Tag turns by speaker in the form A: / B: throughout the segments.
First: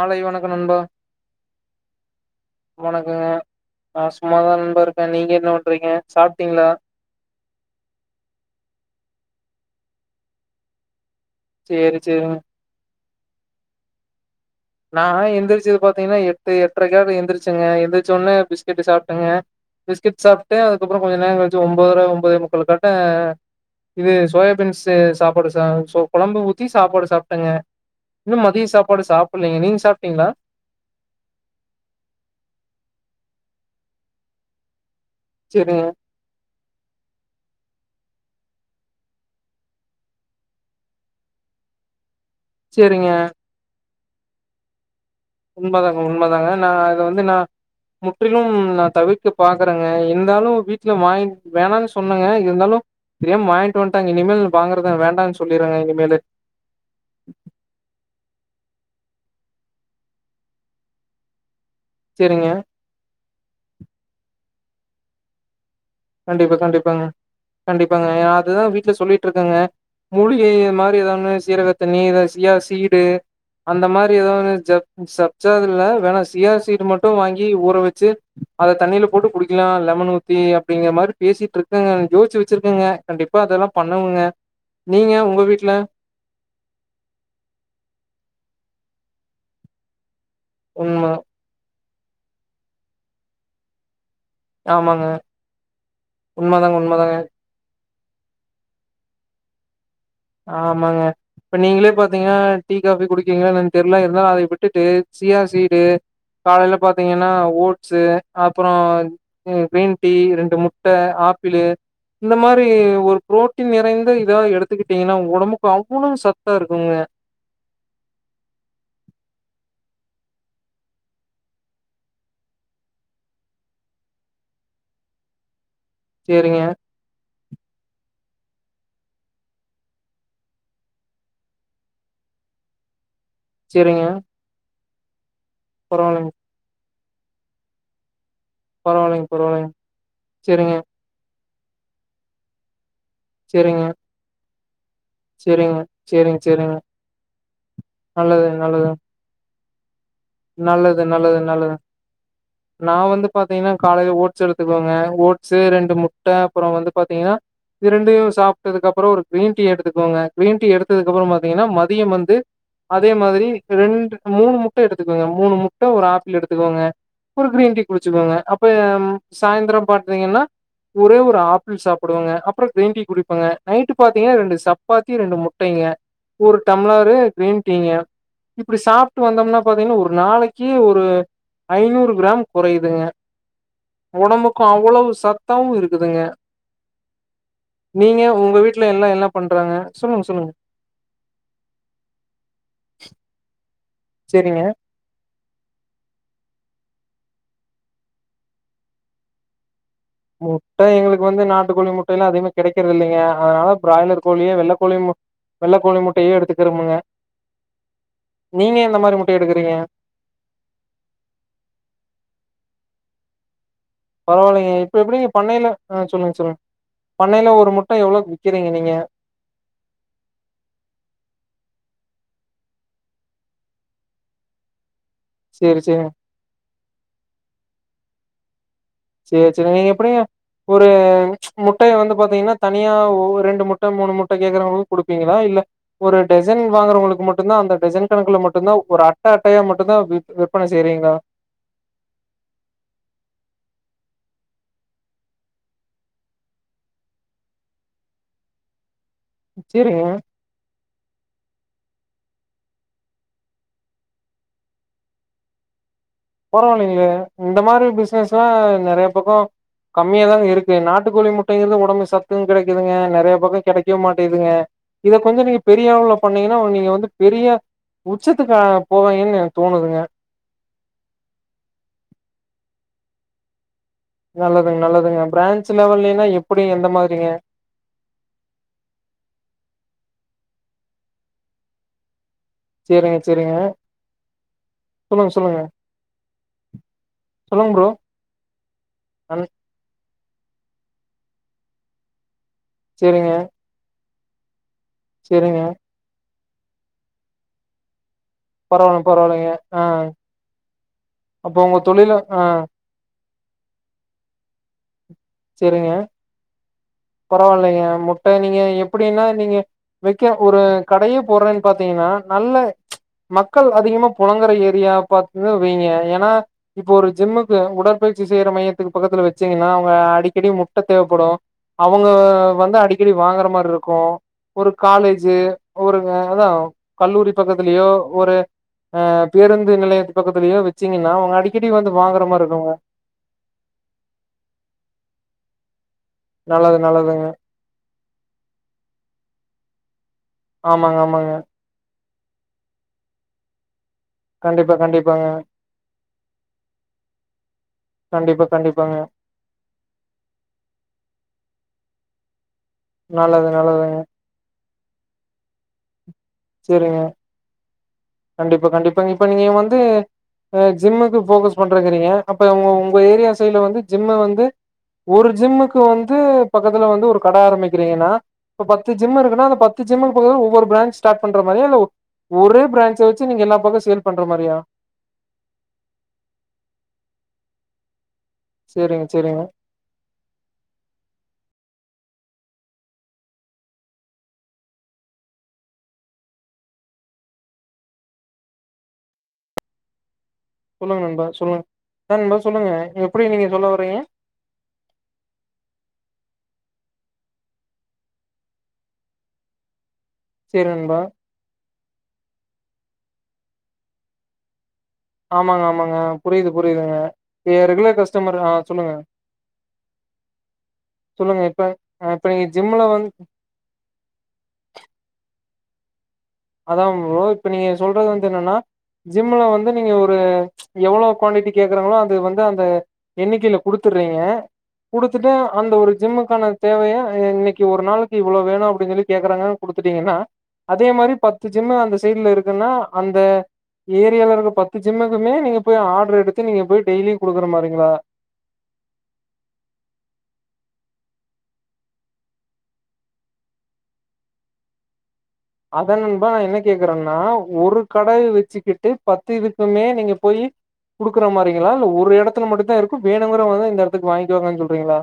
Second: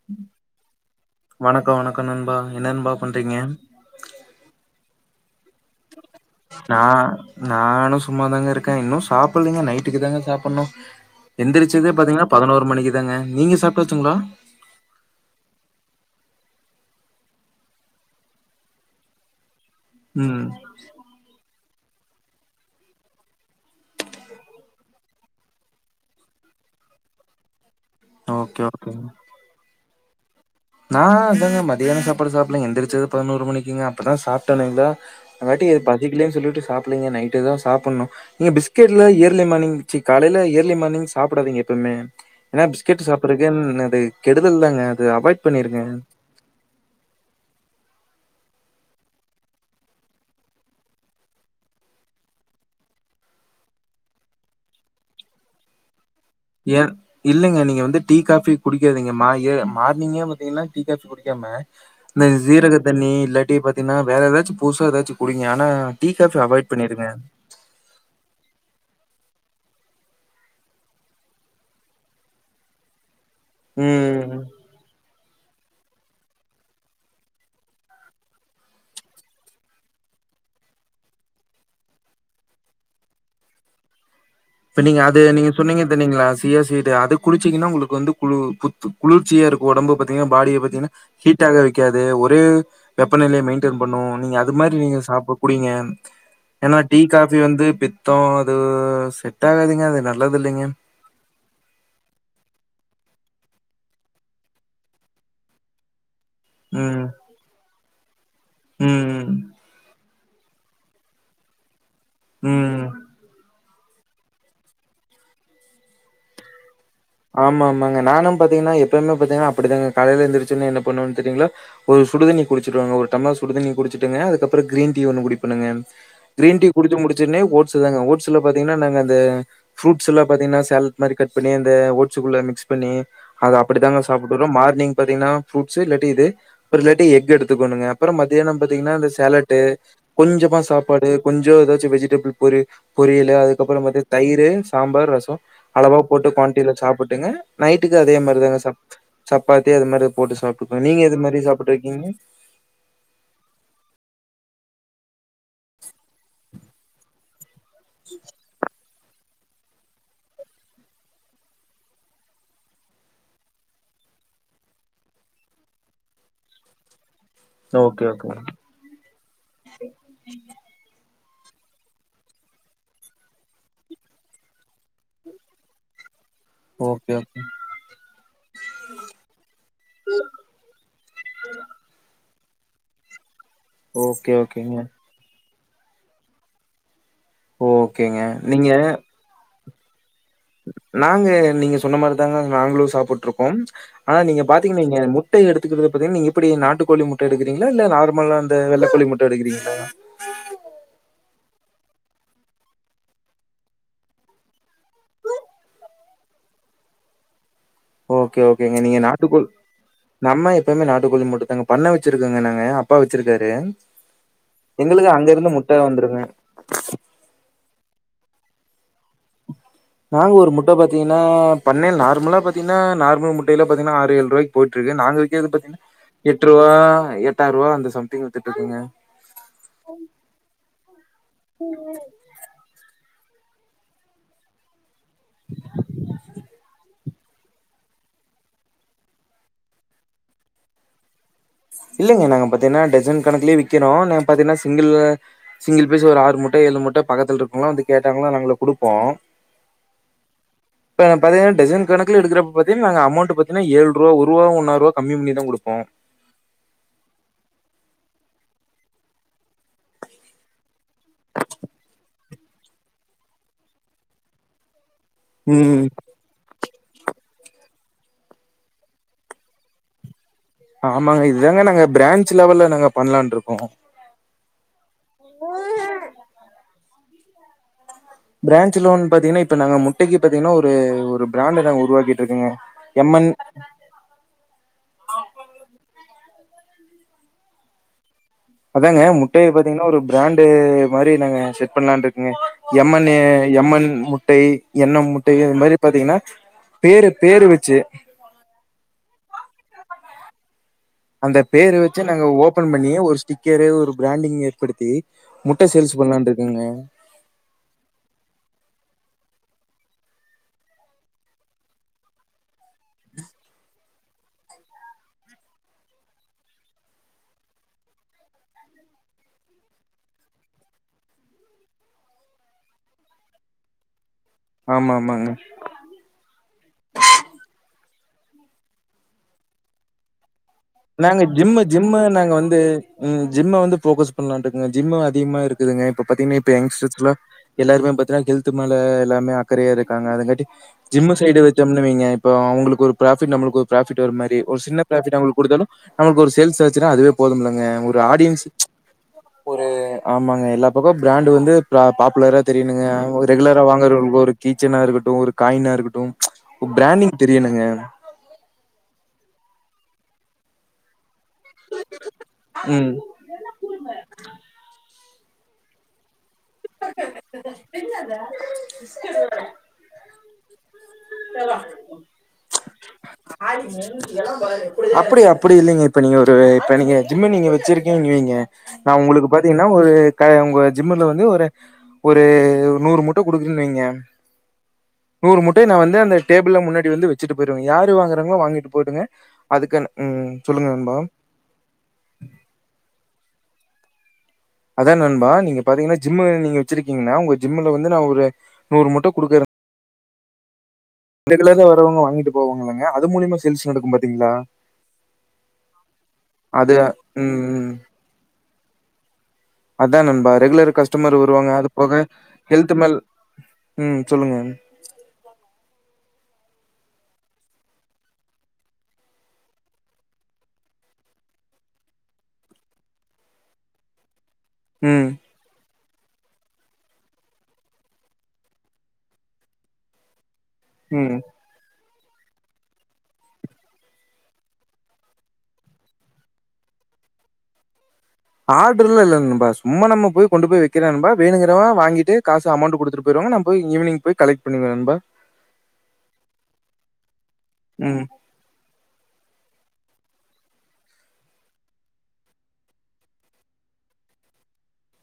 A: மாலை வணக்கம் நண்பா
B: வணக்கோ வணக்கோ நண்பா என்ன நண்பா
A: வணக்கங்க
B: பண்றீங்க
A: சும்மாதா நண்பர் இப்ப நீங்க என்ன பண்றீங்க சாப்ட்டீங்களா
B: நா நானு சும்மாதாங்க இருக்கே இன்னு சாப் புல்லைங்க நைட்டுக்கு தாங்க சாப்புன்ணு எந்திர்ச்சதே
A: சேரி
B: பாத்தீங்னா
A: சேரிங்க
B: பதினோரு மணிக்கு தாங்க நீங்க சாப்டாச்சங்ளா
A: நா ஆனா எந்தரிச்சது பாத்தீங்கனா எட்டு எட்ரைக்காது எந்திரிச்சுங்க எந்திரிச்சொன்னே பிஸ்கெட்டு சாப்ட்டேங்க பிஸ்கெட்
B: ம்
A: சாப்ட்டு அதுக்கப்றம் கொஞ்சோ நேரொ கழிச்சி ஒம் போதர ஒம்போதே முக்கால் கட்ட இது சோயாபீன்சு சாப்பாடு ச சோ கொழம்பு ஊத்தி சாப்பாடு சாப்ட்டங்க இன்னு
B: ஓகே
A: மதிய சாப்பாடு
B: ஓகேங்க
A: சாப் நீங்க சாப்ட்டீங்ளா
B: நா அதாங்க மதியான சாப்பாடு சாப்பிலிங்க எந்திரிச்சது பதினோரு மணிக்குங்க அப்பதா சாப்டே இல்லைங்ளா அதுவாட்டி
A: சேரிங்க
B: பசிக்லேன் சொல்லிட்டு சாப்புல்லீங்க நைட்டு தா சாப்புன்ணு நீங்க பிஸ்கெட்லா இயர்லி மானிங் சி காலைல இயர்லி மானிங் சாப்டாதிங்க எப்பமே ஏனா பிஸ்கெட்டு
A: சேரிங்க
B: சாப்புறக்கே [unintelligible] கெடுதல் தாங்க அது அவா
A: உண்மதாங்க உண்ம தாங்க நா இத வந்து நா முற்றிலும் நா தவிர்க்க பாக்குறங்க இருந்தாலு வீட்ல வாங்கி வேணான் சொன்னங்க இருந்தாலு தெரியாம வாங்கிட்டு வந்ட்டாங்க இனிமேல் வாங்குறத நா வேண்டானு சொல்லிறேங்க இனிமேலு
B: குடிக்காதிங்க மா ஏ மார்னிங்கே பாத்தீங்னா டீ காஃபி குடிக்காம ந்த
A: சேரிங்க
B: ஜீரக தண்ணி இல்லாட்டி டீ பாத்தீனா வேற எதாச்சு புதுசா எதாச்சு குடிங்க ஆனா டீ, காஃபி
A: கண்டிப்பா
B: அவாய்ட்
A: கண்டிப்பாங்க
B: பண்ணிருங்க.
A: கண்டிப்பாங்க ஏ அதுதா வீட் ட்ல சொல்லிட்ருக்கங்க மூலிகை மாரி எதா ஒன்னு சீரக தண்ணி சியா சீடு அந்த மாரி
B: ம்.
A: எதாது ஒன்னு ஜப் சப் ஜாதுல வேணா சியா சீடு மட்டு வாங்கி ஊற வச்சி அத தண்ணில போட்டு குடிக்கலா லெமன் ஊத்தி அப்டிங்க மாரி பேசிட்ருக்கங்க யோசிச்சி வச்சிருக்கங்க கண்டிப்பா அதெல்லா பண்ணவங்க
B: இப்ப நீங்க அது நீங்க சொன்னீங்க தண்ணி ங்ளா சியா சீடு அது குடிச்சீங்னா உங்குளுக்கு வந்து குளு கு குளிர்ச்சியாருக்கு ஒடம்ப பத் திங்னா பாடிய பாத்தீங்னா
A: உண்ம
B: ஹீட்டாகாது க்காது ஒரே வெப்பநிலைய மெயின்டெயின் பண்ணு நீங்க அது மாரி நீங்க
A: ஆமாங்க
B: சாப்பு குடிங்க ஏனா
A: உண்மதாங்க உண்மதாங்க
B: டீ காஃபி வந்து த்தோ அது செட் ட்டாகாதுங்க அதுலா
A: ஆமாங்க ப்ப நீங்ளே பாத்தீங்னா டீ காபி குடுக்கீங்ளா எனன் தெர்ல இருந்தாலு அதை விட்டுட்டு சியா சீடு காலைல
B: ம்.
A: பாத்தீங்கன்னா ஓட் ஸு அப்றோ
B: ம்.
A: பீன் டீ ரெண்டு முட்ட ஆப்பிளு இந்த மாரி
B: ம்
A: ஒரு ப்ரோட் டி நிறைந்த இதா எடுத்துக்கிட் டீங்கனா ஒடம்புக்கு அவ்ளோ சத்தா இருக்குங்க
B: ஆமா அம்மாங்க நானு பாத்தீங்கனா எப்பயுமே பாத்தீங்னா அப்படிதங்க காலைல எந்துருச்சுனே என்ன பண்ணுவன் தெரியுங்ளா ஒரு சுடுதண்ணி குடிச்சுட்டுவங்க ஒரு டம்ளர் சுடுதண்ணி குடிச்சுட்டுங்க அதுக்கப்றோ கிரீன் டீ ஒன்னு குடிப்பண்ணுங்க கிரீன்
A: சேரிங்க
B: டீ குடிச்சி முடிச்சனேவ் ஓட்ஸு தாங்க ஓட்ஸுல பாத்தீங்னா நாங்க அந்த ஃப்ரூட்ஸ்ல பாத்தீங்னா சேல்ட் மாரி கட் பண்ணி அந் தே ஓட்ஸுகுள்ள மிக்ஸ் பண்ணி அத அப்படித்தாங்க
A: சேரிங்க
B: சாப்புட்டுறோ மார்னிங் பத்தீங்னா ஃப்ரூட்ஸு இல்லட்டி இது
A: பரவாயில்லைங்க
B: [unintelligible] எக் எடுத்துகொணுங்க அப்பறொ மக் தியானொ பாத்தீங்னா இந்த
A: பரவாயில்லைங்க
B: சேலட்டு
A: பரவாயில்லைங்க
B: கொஞ்சமா
A: சேரிங்க
B: சாப்பாடு கொஞ் ஜோ எதாச்சு வெஜிடபுல் பொரி பொரியலு அதுக்கப்றொ
A: சேரிங்க
B: பாத்தீங் தயிரு சாம்பார் ரசொம்
A: சேரிங்க
B: அளவா போட்டு
A: சேரிங்க
B: பான் இதுல
A: சேரிங்க
B: சாப்புட்டுங்க நைட்டுக்கு அதே மெரி
A: நல்லது
B: தாங்க
A: நல்லது
B: சப்த்து சப் பாத்தி அது மெரு
A: நல்லது நல்லது நல்லது நா வந்து பாத்தீங்னா காலைல ஓட் சொடுத்துகோங்க ஓட்ஸீ ரெண்டு முட்ட அப்றொ வந்து பாத்தீங்னா இரண்டயும் சாப்ட்டதுக் அப் ப்றோ ஒரு கிரீன் டீ எடுத்துக்கோங்க கீரீன் எடுத்ததுக் அப்றொ பாத்தீங்கனா மதியம் வந்து அதே மாதுரி ரெண்டு மூணு முட்ட எடுத் துகோங்க மூணு முட்ட ஒரு ஆப்பிள் எடுத்துக்கோங்க ஒரு கிரீன் டீ
B: ஓகே ஓகே
A: குடிச்சிகோங்க அப்ப யம் சாய்ந்ரம் பார்த்தீங்கனா ஒரே ஒர் ஆப்பிள் சாப்புடுவங்க அப்றொ கிரீன் டீ குடிப்பாங்க நைட்டு பாத்தீங்னா ரெண்டு சப் பாத்தி ரெண்டு முட்டைங்க ஒரு
B: ஓகே
A: டம்ளாரு
B: ஓகே
A: கிரீன் டீங்க இப்டி சாப்ட்டு வந்தம்னா வென்ன ஒரு நாளக்கி ஒரு ஐநூறு க்ராம் கொறைதுங்க
B: ஓகே
A: ஒடம்புக்கு
B: ஓகேங்க
A: அவுளவு சத் தவ்வு இருக்குதுங்க நீங்க உங்க வீட்ல எல்லா எல்லா பண் அப்றங்க
B: நாங்க நீங்க சொன்ன மாரிதாங்க நாங்ளு சாப்புட்ருக்கோ ஆனா நீங்க
A: சேரிங்க
B: பாத்தீங்கன்வைங்க முட்டை எடுத்துக்குறத பத்தீங் நீங்க எப்படி நாட் நாட்டுக்கோழி முட்ட எடுக்குறீங்களா இல்ல நார்மலா இந்த வெள்ளக்கோழி முட்ட எடுக்குறீங்களா
A: முட்ட எங்ளுக்கு வந்து நாட் நாட்டுகோழி முட்டைலா அதிகமா கெடைக்கிறது இல்லைங்க அதனால பிராய்லர் கோழியே வெள்ளக்கோழி மு வெள்ளக்க கோழி முட்டைய எடுத்துக்குறம்புங்க
B: ஓகே ஓகேங்க நீங்க நாட்டுக்கோழ்
A: எடுக்குறீங்க
B: நம்ம எப்பேமே நாட்டுக்கோழி மட்டும் தாங்க பண்ண வச்சிருக்கோங்க நாங்க அப்பா வெச்சிர்க்காரு
A: பரவாயில்லைங்க இப்ப எப்டிங்க பண்ணையில ஆ
B: வந்துருங்க
A: சொல்லுங்க சொல்லுங்க பண்ணையில ஒரு முட்ட எவ்ளோக்கு விப் க்கிறீங்க நீங்க
B: நாங்க ஒரு முட்ட பாத்தீங்கனா பன்னெய்ல நார்மலா பாத்தீங்கனா நார்மல் முட்டையில பாத்தீங்கனா ஆறு ஏழு ரூவாய்க்கு போயிட்ருக்கு நாங்க விக்கேது பத்தீங்னா
A: சேரி சேரிங்க
B: எட்ரூவா எட்டாயிர்ரூவா அந்த சம்திங் வித்துட்டுறுக்கூங்க
A: சேரி சேரி நீங்க எப்டிங்க ஒரு முட்டைய வந்து பாத்தீங்கனா தனியா ஒ ஒரு ரெண்டு முட்ட மூணு முட்ட கேக்குறவங்ளுக் குடுப்பீங்களா இல்ல ஒரு டசன் வாங்குறவங்களுக் கு மட்டுந்தா அந்த டசன் கணக்குல மட்டுந்தா ஒரு அட்ட அட்டையா மட்டுந்தா விப் விப்பனை செய்றீங்ளா
B: இல்லங்க நாங்க பாத்தீங்கனா டசன் கணக்குலே விக்கிறோ நாங் பாத்தீங்கனா சிங்கிள் சிங்கிள் பீஸ் ஒரு ஆறு முட்ட ஏழு முட்ட பக்கத்துல இருக்கவங்கலா வந்து கேட்டாங்ளா நாங்க குடுப்போ
A: சேரிங்க
B: இப்ப பாத்தீங்கன்ன டசன் கணக்குல எடுக்கறப்ப பாத்தீங்கா நாங்க அமௌண்ட் பாத்தங்கன்னா ஏழு ரூபா ஒர்வா ஒன்னா ரூவா கம்மி பண்ணிதா கொப்போ
A: பரவல்லங்களே இந்த மாரி பிசினஸ்லா நெறைய பக்க கம்மியாதாங்க இருக்கு நாட்டு கோழி முட்டைங்கிறது ஒடம்புக்கு சத்து கெடைக்குதுங்க நெறைய பக்க கெடைக்கவே மாட்டேதுங்க இதை கொஞ்ச நீங்க
B: ம்
A: பெரிய அளவுல பண்ணீங்கன்னா நீங் ங்க வந்து பெரிய உச்சத்துக்கா போவாங்கன்னு தோணுதுங்க
B: ஆமாங்க இதுதாங்க நாங்க பிரான்ஞ்சு லெவல்ல நாங்க பண்ணலான்ருக்கோ
A: நல்லதாங் நல்லதுங்க பிரான்ச் லெவல்லிலா எப்படி எந்த மாரிங்க
B: பிரான்ச் லோன் பாத்தீங்கன்னா இப்ப நாங்க முட்டைக்கு பாத்தீங்கன்னா ஒரு ஒரு பிராண்ட நாங்க உருவாக்கி
A: சரிங்க சரிங்க சொல்லுங்க சொல்லுங்க சொல்லுங்க பரோ
B: அதாங்க முட்டைய பாத்தீங்கன்னா ஒரு ஆண்டு மாரி நாங்க செட் பண்ணலான்ருக்கங்க எம்மன்னு
A: செரிங்க
B: எம்மன் மு ட்டை எண்ண முட்டயோ இது
A: செரிங்க
B: மாரி பாத்தீங்கன்னா பேரு பேரு வச்சு
A: பரவால பரவாயில்லைங்க ஆஹ்
B: அந்த பேரு வச்சு நாங்க ஓபன் பண்ணி ஒரு ஸ்டிக் ஸடிக்கரு ஒரு பிராண்டிங் ஏற்படுத்தி முட்ட
A: சரிங்க
B: சேல்ஸ் பண்ணலான் இருக்கங்க
A: பரவாயில்லைங்க முட்டை நீங்க எப்படி அப்படீனா நீங்க வக்க ஒரு கடையே போடறேங்னு பாத்தீங்கனா நல்ல மக்கள் அதிகமா புலங்கற ஏரியா பாத்து வைங்க ஏன்னா இப்ப ஒரு ஜிம்முக்கு உடற்பயிற்சி செய்ற மையத்துக்கு பக்கத்துல வச்சீங்கன்னா அவங்க அடிக்கடி முட்டை தேவைப்படும் அவங்க வந்து அடிக்கடி வாங்குற மாதிரி இருக்கும் ஒரு
B: ஆமா ஆமாங்க
A: காலேஜ் ஒரு அதான் கல்லூரி பக்கத்துலயோ ஒரு பேருந்து நிலையத்து பக்கத்து
B: நாங்க ஜிம்மு ஜிம்மு நாங்க
A: மாரி
B: வந்து
A: இருக்குங்க
B: ஜிம்மை வந்து ஃபோக்கஸ் பண்ணலாம்ட்டு இருக்கோங்க ஜிம்மு அதிகமா இருக்கு இதுங்க இப்ப பாத்தீங்கன்னா இப்ப
A: நல்லது
B: யங்ஸ்டர்ஸ்
A: நல்லதுங்க
B: எல்லாருமே பாத்தீங்கன்னா ஹெல்து மேல எல்லாமே அக்கறையா இருக்கு இருக்காங்க அததுங்காட்டி
A: ஆமாங்க
B: ஜிம்மு
A: ஆமாங்க
B: சைடு வச்சோம்னுவீங்க இப்ப அவங்களுக்கு ஒரு ப்ராஃபிட் நம்மளுக்கு பிராஃபிட் ஒரு மாரி ஒரு
A: கண்டிப்பா
B: சின்னபிராஃபிட்
A: கண்டிப்பாங்க
B: அவங்களுக்கு கொடுத்தோனா நம்மளுக்கு ஒரு சேல்ஸ் ஆச்சுன்னா அதுவே போதும்லங்க ஒரு
A: கண்டிப்பா
B: ஆடியன்ஸ்
A: கண்டிப்பாங்க
B: ஒரு ஆமாங்க எல்லா பக்கமும் பிராண்ட் வந்து ப ஆப்லறே தெரியனுங்க
A: நல்லது
B: ரெகுலரா
A: நல்லதுங்க
B: வாங்கறவளுக்கு ஒரு கீச்செயினா இருக்கட்டும் ஒரு காயினா இருக்கும் குடும்
A: சரிங்க கண்டிப்பா கண்டிப்பா இப்ப நீங்க வந்து அஹ ஜிம்க்கு ஃபோகஸ் பண்றேங்கறீங்க அப்ப
B: ம்
A: உங்க ஏரியா சைட்ல வந்து ஜிம்ம வந்து ஒரு ஜிம்முக்கு வந்து பக்கத்துல வந்து ஒரு கட ஆரம்பிக்கிறீங்கன்னா பத்து ஜிம் இருக்குன்னா அந்த பத்து ஜிம் இப்ப ஒவ்வொரு பிராஞ்சு பிரான்ச்ச வச்சு நீங்க எல்லா பக்கம் சேல் பண்ற மாரியா
B: அப்படியா அப்படி இல்லைங்க இப்ப நீங்க ஒரு இப்ப நீங்க ஜிம்ம நீங்க வச்சிருக்க ம் ம் நான்
A: சரிங்க
B: உங்களுக்கு
A: சரிங்க
B: பாத்தீங்கன்னா ஒரு உங்க ஜிம்ல வந்து ஒரு ஒரு நூறு முட்டை கொடுக்கன்னுவீங்க நூறு முட்ட நான் வந்து அந்த டேபிள் முன்னாடி வந்து வச்சுட்டு போயிடுவேன் யாரு வாங்குறாங்களோ வாங்கிட்டு போகட்டுங்க அதுக்கு
A: சொல்லுங்க நண்பா சொல்லுங்க நண்பா சொல்லுங்க எப்படி நீங்க சொல்ல இப்பய
B: அதான் நண்பா நீங்க பாத்தீங்கன்னா ஜிம் நீங்க வச்சிருக்கீங்கன்னா உங்க ஜிம்ல வந்து நான் ஒரு நூறு மூட்டை கொடுக்கறேன்
A: சேரி நண்பா
B: வங்க வாங்கிட்டு போவாங்களங்க அது மூலியமா சேல்ஸ் நடக்கும் பாத்தீங்களா
A: ஆமாங்க ஆமாங்க புரியுது
B: அது
A: புரியுதுங்க ஏ ரெகுலர் கஸ்டமர் அ சொல்லுங்க
B: அதான் நண்பா ரெகுலர் கஸ்டமர்
A: சொல்லுங்க
B: வருவாங்க
A: இப்ப
B: அது போக
A: அ இப்ப நீங்க
B: ஹெல்த்
A: ஜிம்ல
B: மேல்
A: வந்து
B: ம் சொல்லுங்க
A: அதா நண்பா இப்ப நீங்க சொல்றது வந்து என்னன்னா ஜிம்ல வந்து நீங்க ஒரு எவ்வளவு குவாடிட்டி கேக்குறாங்களோ அது வந்து அந்த எண்ணிக்கையில குடுத்துடுறீங்க
B: ம்
A: குடுத்துட்டே அந்த ஒரு ஜிம்முக்கான தேவைய இன்னைக்கு ஒரு நாளைக்கு இவ்வளவு வேணு அப்படின்னு சொல்லி கேக்குறாங்கன்னு குடுத்துட்டீங்கன்னா அதே மாரி
B: ம்
A: பத்து ஜிம்மு அந்த சைடுல இருக்குன்னா அந்த ஏரியால இருக்க பத்து ஜிம்முக்குமே நீங்க போய் ஆர்டர் எடுத்து நீங்க போய் டெய்லியு குடுக்குற மாரிங்களா
B: ஆர்டர்ல லா இல்ல நண்பா சும்மா நம்ம போய் கொண்டு போய் வக்கிறே நண்பா வேணுங்கிறவ வாங்கிட்டு காசு அமௌண்ட்டு குடுத்துட்டு போய்ருவாங்க நா போய் ஈவினி்ங் போய் கலெக்ட் பண்ணிருவே நண்பா
A: அதா நண்பா நா என்ன கேக்குறேன்னா ஒரு
B: ம்
A: கட வச்சுக்கிட்டு பத்து இதுக் குமே நீங்க போய் குடுக்குற மாரிங்களா இல்ல ஒரு எடத்துல மட்டு தா இருக்கு வேனுங்கரவங்க வந்து இந்த எடத்துக்கு வாங்க்கிவாங்கன்னு சொல்றீங்களா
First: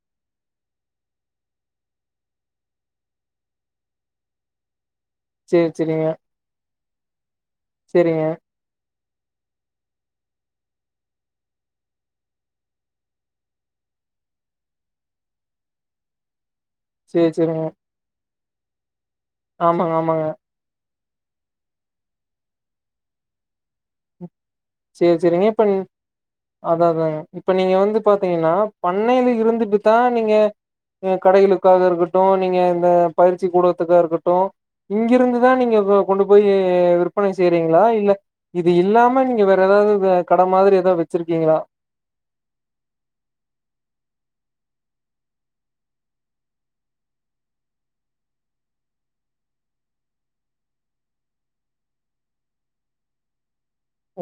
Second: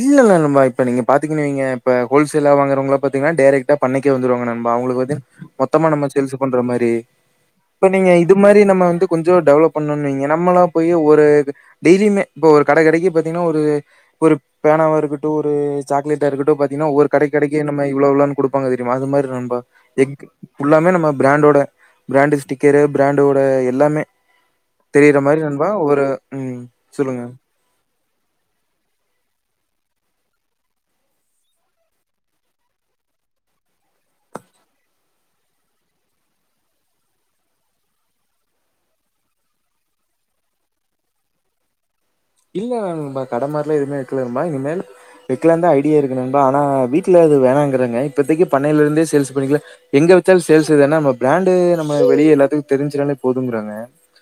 B: இல்ல நண்பா இப்ப நீங்க பாத்தீங்கன் வைங்க இப்ப ஹோல்சேலா வாங்கறவங்களா பாத்தீங்கன்னா டைரக்டா பண்ணைக்கே வந்துருவாங்க நண்பா அவங்களுக்கு
A: சேரி
B: மொத்தமா
A: சேரிங்க
B: நம்ம சேல்ஸ் பண்ற மாரி இப்ப நீங்க
A: சேரிங்க
B: இது மாரி நம்ம வந்து கொஞ்சம் டெவலப் பண்ணுன் வைங்க நம்மலா போய் ஒரு டெய்லியுமே இப்ப ஒரு கட கடைக்கு பாத்தீங்கன்னா ஒரு ஒரு பேனவ வா இருக்கட்டு ஒரு சாக்லேட்டா இருக்கட்டு பா த்திங்கன்னா ஒவ்வொரு
A: சேரி
B: கடைக் கடைக்கு
A: சேரிங்க
B: நம்ம இவ்ள இவ்ளோனு கொடுக் பாங்க தெரியுமா அது மாரி தா நண்பா
A: ஆமாங்க
B: எக்
A: ஆமாங்க
B: ஃபுல்லாமே நம்ம பிராண்டோட பிராண்டு ஸ்டிக்கரு பிராண்டோட எல்லாமே
A: சேரி
B: தெரியற மாரி
A: சேரிங்க இப்ப
B: நண்பா ஒவ்வொரு ம்
A: அதா அதாங்க
B: சொல்லுங்க
A: இப்ப நீங்க வந்து பாத்தீங்கன்னா பண்ணைல இருந்துட்டு தா நீங்க கடைகளுக்காக இருக்கட்டு நீங்க இந்த பயிற்சி கூடகத்துக்கா இருக்கட்டு இங்கிருந்துதா நீங்க கொண்டு போய் விற்பனை செய்றீங்களா இல்ல இது இல்லாம நீங்க ஏதாவது கட மாரி ஏதாவது வச்சிருக்கீங்களா
B: இல்ல நண்பா கடமார்லா எதுவுமே வக்கில நண்பா இனிமேல் வைக்கிலான் தா ஐடியா இருக்கு நண்பா ஆனா வீட்ல இது வேணாங்கறாங்க இப்பதைக்கு பண்ணையில இருந்தே சேல்ஸ் பண்ணிக்கலா எங்க வச்சாலு சேல்ஸ் இதான நம்ம பிராண்டு நம்ம வெளிய எல்லாத்துக்கு தெரிஞ்சிடானே போதுங்கறாங்க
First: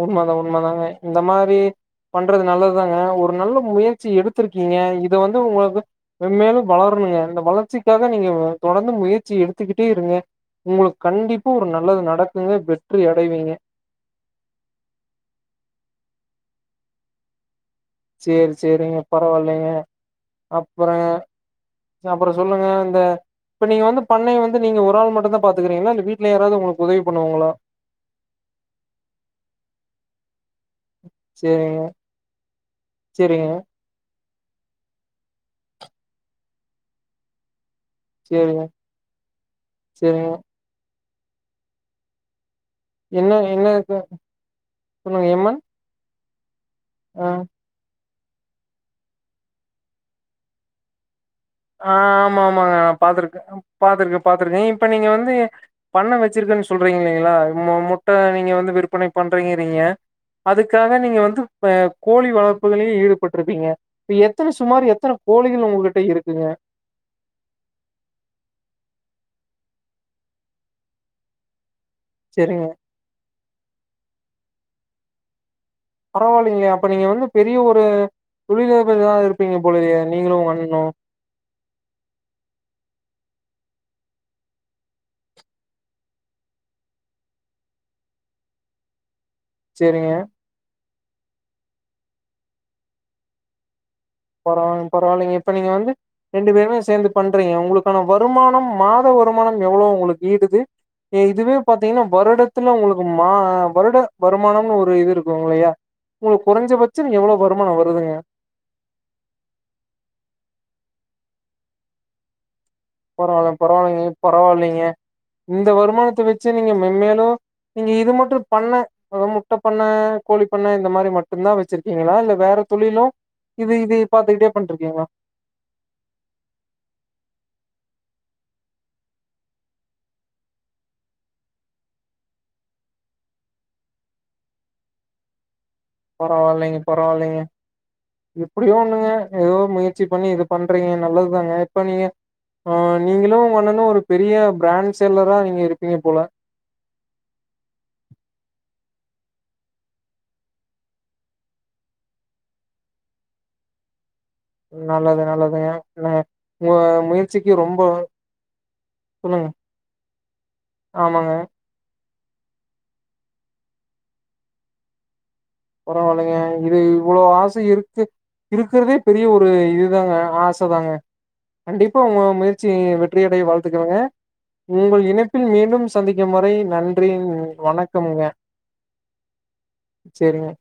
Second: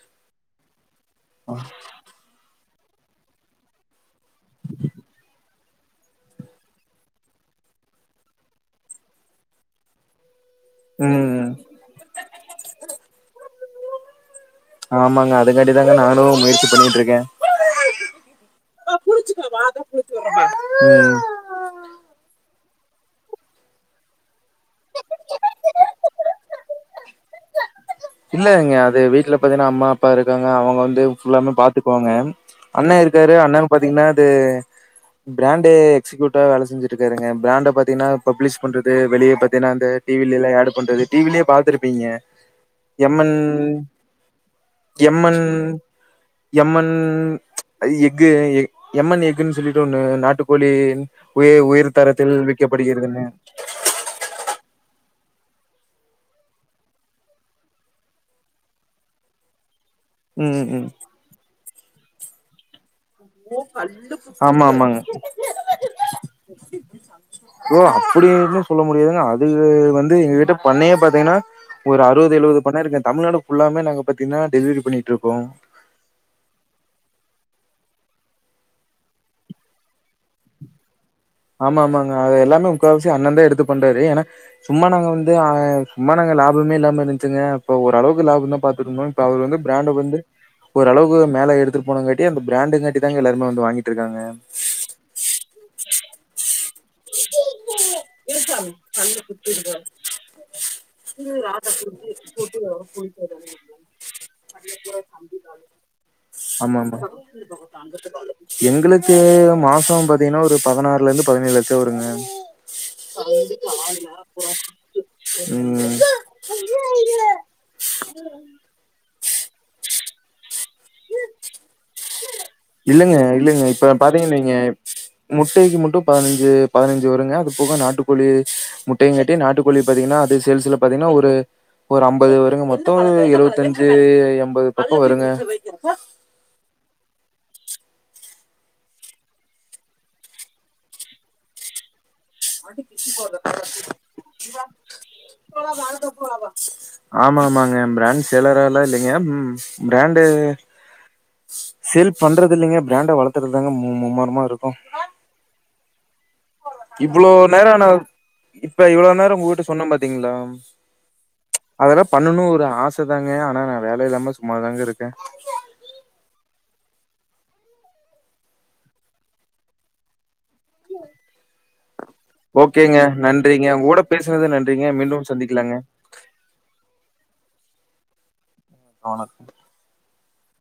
A: உண்ம தா உண்ம தாங்க இந்த மாரி பண்றது நல்லது தாங்க ஒரு நல்ல முயற்சி எடுத்திருக்கீங்க இத வந்து உங்களுக்கு மென்மேலு வளரணுங்க இந்த வளர்ச்சிக்காக நீங்க தொடர்ந்து முயற்சி எடுத்துக்கிட்டே இருங்க உங்களுக்கு
B: ம்
A: கண்டிப்பா ஒரு நல்லது நடக்குங்க வெற்றி அடைவீங்க
B: ஆமாங்க அதுக்காட்டி தாங்க நானும் முயற்சி பண்ணிட்ருக்கே
A: சேரி சேரிங்க பரவால்லைங்க அப்புறம்
B: ம்
A: அப்புறம் சொல்லுங்க அ இப்ப நீங்க வந்து பண்ணைய வந்து நீங்க ஒரு ஆள் மட்டும்தா பாத்துக்கறீங்களா இல்ல வீட்ல யாராவது உங்களுக்கு உதவி பண்ணுவாங்களா
B: இல்லங்க அது வீட்ல பாத்தீங்கன்னா அம்மா அப்பா இருக்காங் க அவங்க வந்து ஃபுல்லாமே
A: சேரிங்க
B: பாத்துக்குவாங்க அண்ணே இருக்காரு
A: சேரிங்க
B: அண்ணேனு பாத்தீங்கன்னா து பிராண்ட எக்ஸிகியூட்டா வேல செஞ்சுட்ருக்காருங்க பிராண்ட பத் தின பப்ளிஷ்
A: சேரிங்க
B: பண்றது வெளிய பாத்தீங்கன்னா அந்த டி
A: சேரிங்க
B: வி-ல எல்லா ஆட் பண்றது டி வி-லயே பாத்துருப்பீங்க
A: என்ன
B: எம்மன்
A: என்ன இருக்கு?
B: எம்மன் எம்மன்
A: ஆ
B: எக் கு எம்மண் எஃகுன் சொல்லிட்டு ஒன்னு நாட்டு கோழி
A: அ ஆமா ஆமாங்க பாத்திருக்கே பாத்துருக்கே பாத்துருக்கே இப்ப நீங்க வந்து பண்ண வச்சிருக்கன் சொல்றீங்க இல்லைங்ளா முட்ட நீங்க வந்து விற்பனை பண்றீங்கிறீங்க
B: ம் ம்
A: அதுக்காக நீங்க வந்து இப்ப கோழி வளப்புகளையு ஈடு பட்ருபிங்க இப்ப எத்தன
B: ஆமா
A: சுமார்
B: ஆமாங்க
A: எத்தன கோழிகள் உங்க்கிட்ட இருக்
B: ஓ அப்டினு சொல்ல முடியாது அது வந்து எங்க கிட்ட பண்ணயே பாத்தீங்கனா ஒரு அறுபது எழுபது
A: சரிங்க
B: பண்ண இருக்கு தமிழ்நாடு ஃபுல்லாவுமே நாங்க பத்தீங்னா டெலிவரி பண்ணிகிட்ருக்கோ
A: பரவா இல்லிங்ளே அப்ப நீங்க வந்து பெரிய ஒரு தொழிலதிபரா இருப்பீங்க போலயே நீங்களு உங்க அண்ணனு
B: ஆமா ஆமாங்க அது எல்லாமே முககாவாசி அண்ணன் தான் எடுத்து பண்றாரு ஏன்னா சும்மா நாங்க வந்து சும்மா நாங்க லாபமே இல்லாம இருந்துச்சுங்க இப்ப ஓளவுக்கு லாப தா பாத்துருக்கோ இப்ப அவுர் வந்து ப்ராண்ட
A: சரிங்க
B: வந்து ஒரு அளவுக்கு மேல எடுத்துட்டு போனங்கட்டி அந்த ப்ராண்டுங்கட்டி தங்க எல்லாரு வந்து வாங்கி
A: பரவால பரவால்லிங்க இப்ப நீங்க வந்து ரெண்டு பேர்மே சேந்து பண்றீங்க உங்களுக்கான வருமானம் மாத வருமானம் எவ்ளோ உங்களுக்கு ஈடுது இதுவே பாத்தீங்கன்னா வருடத்துல உங்களுக்கு மா வருட வருமானம்னு ஒரு இது இருக்கு இல்லயா உங்களுக்கு குறைஞ்ச
B: ஆமா ஆமா
A: பட்சம் நீ எவ்வளவு வருமானம் வருதுங்க
B: த்து மாசோ பாத்தீங்கன்னா ஒரு பதனாறுலேருந்து பதனேழு லட்ச வருங்க
A: பரவால்லை பரவால்லங்க பரவால்லி ங்க இந்த
B: ம்
A: வருமானத்த வச்சு நீங்க மென்மேலு நீங்க இது மட்டு பண்ண அது முட்ட பண்ண கோழி பண்ண இந்த மாரி மட்டுந்தா வச்சிருக்கீங்களா இல்ல வேற தொழிலு
B: இல்லங்க இல்லங்க
A: இது
B: இப்ப
A: இது
B: பாத்தீங்க
A: பாத்துக்கிட்டே
B: வைங்க
A: பண்ட்ருக்கீங்களா
B: முட்டக்கு மட்டு பதுனஞ்சு பதுனஞ்சு வருங்க அது போக நாட்டு கோழி முட்டயுங்கட்டி நாட்டுக்கோழி பாத்தீங்கன்னா அது சேல்ஸ்ல பாத்தீங்கன்னா ஒரு ஒரு அம்பது வருங்க மொத்தம் எழுவத்தஞ்சு எண்பது பக்க வருங்க
A: பரவால்லைங்க பரவால்லைங்க எப்புடியோ ஒன்னு ங்க ஏதோ முயற்சி பண்ணி இது பண்றீங்க நல்லதுதாங்க இப்ப நீங்க ஆ நீங்களு உங்க அண்ணனு ஒரு பெரிய பிராண்ட் செல்லரா நீங்க இருப்பீங்க போல
B: ஆமா ஆமாங்க ப்ராண்ட் சேலராலா இல்லி ங்க பிராண்ட் சேல் பண்றது இல்லிங்க ப்ராண்ட் வளத்துறதாங்க மூம்மர
A: நல்லது நல்லதுங்க ந உங்க
B: இவ்ளோ
A: முயற்சிக்கு
B: நேரம்
A: ரொம்ப
B: நா இப்ப இவ்ளோ நேர
A: சொல்லுங்க
B: உங்க கிட்ட சொன்ன பாத்தீங்ளா
A: ஆமாங்க
B: அதல்லா பண்ணனு ஒரு ஆச தாங்க ஆனா நா வேல இல்லாம சும்மா தாங்க இருக்க
A: பரவாலைங்க இது இவ்வுளோ ஆச இருக்கு இருக்குறதே பெரிய ஒரு இதுதாங்க ஆஸ் தாங்க கண்டிப்பா உங்க முயற்சி
B: ஓகேங்க.
A: வெற்றி அடய
B: நன்றிங்க. உங்க
A: வாழ்த்துக்கங்க
B: கூட பேசுனது நன்றிங்க.
A: உங்கள்
B: மீண்டும்
A: இணைப்பில்
B: சந்திக்கலாங்க.
A: மீண்டும் சந்திக்கும் வரை நன்றி வணக் க்கமுங்க
B: அ வணத்
A: சேரிங்க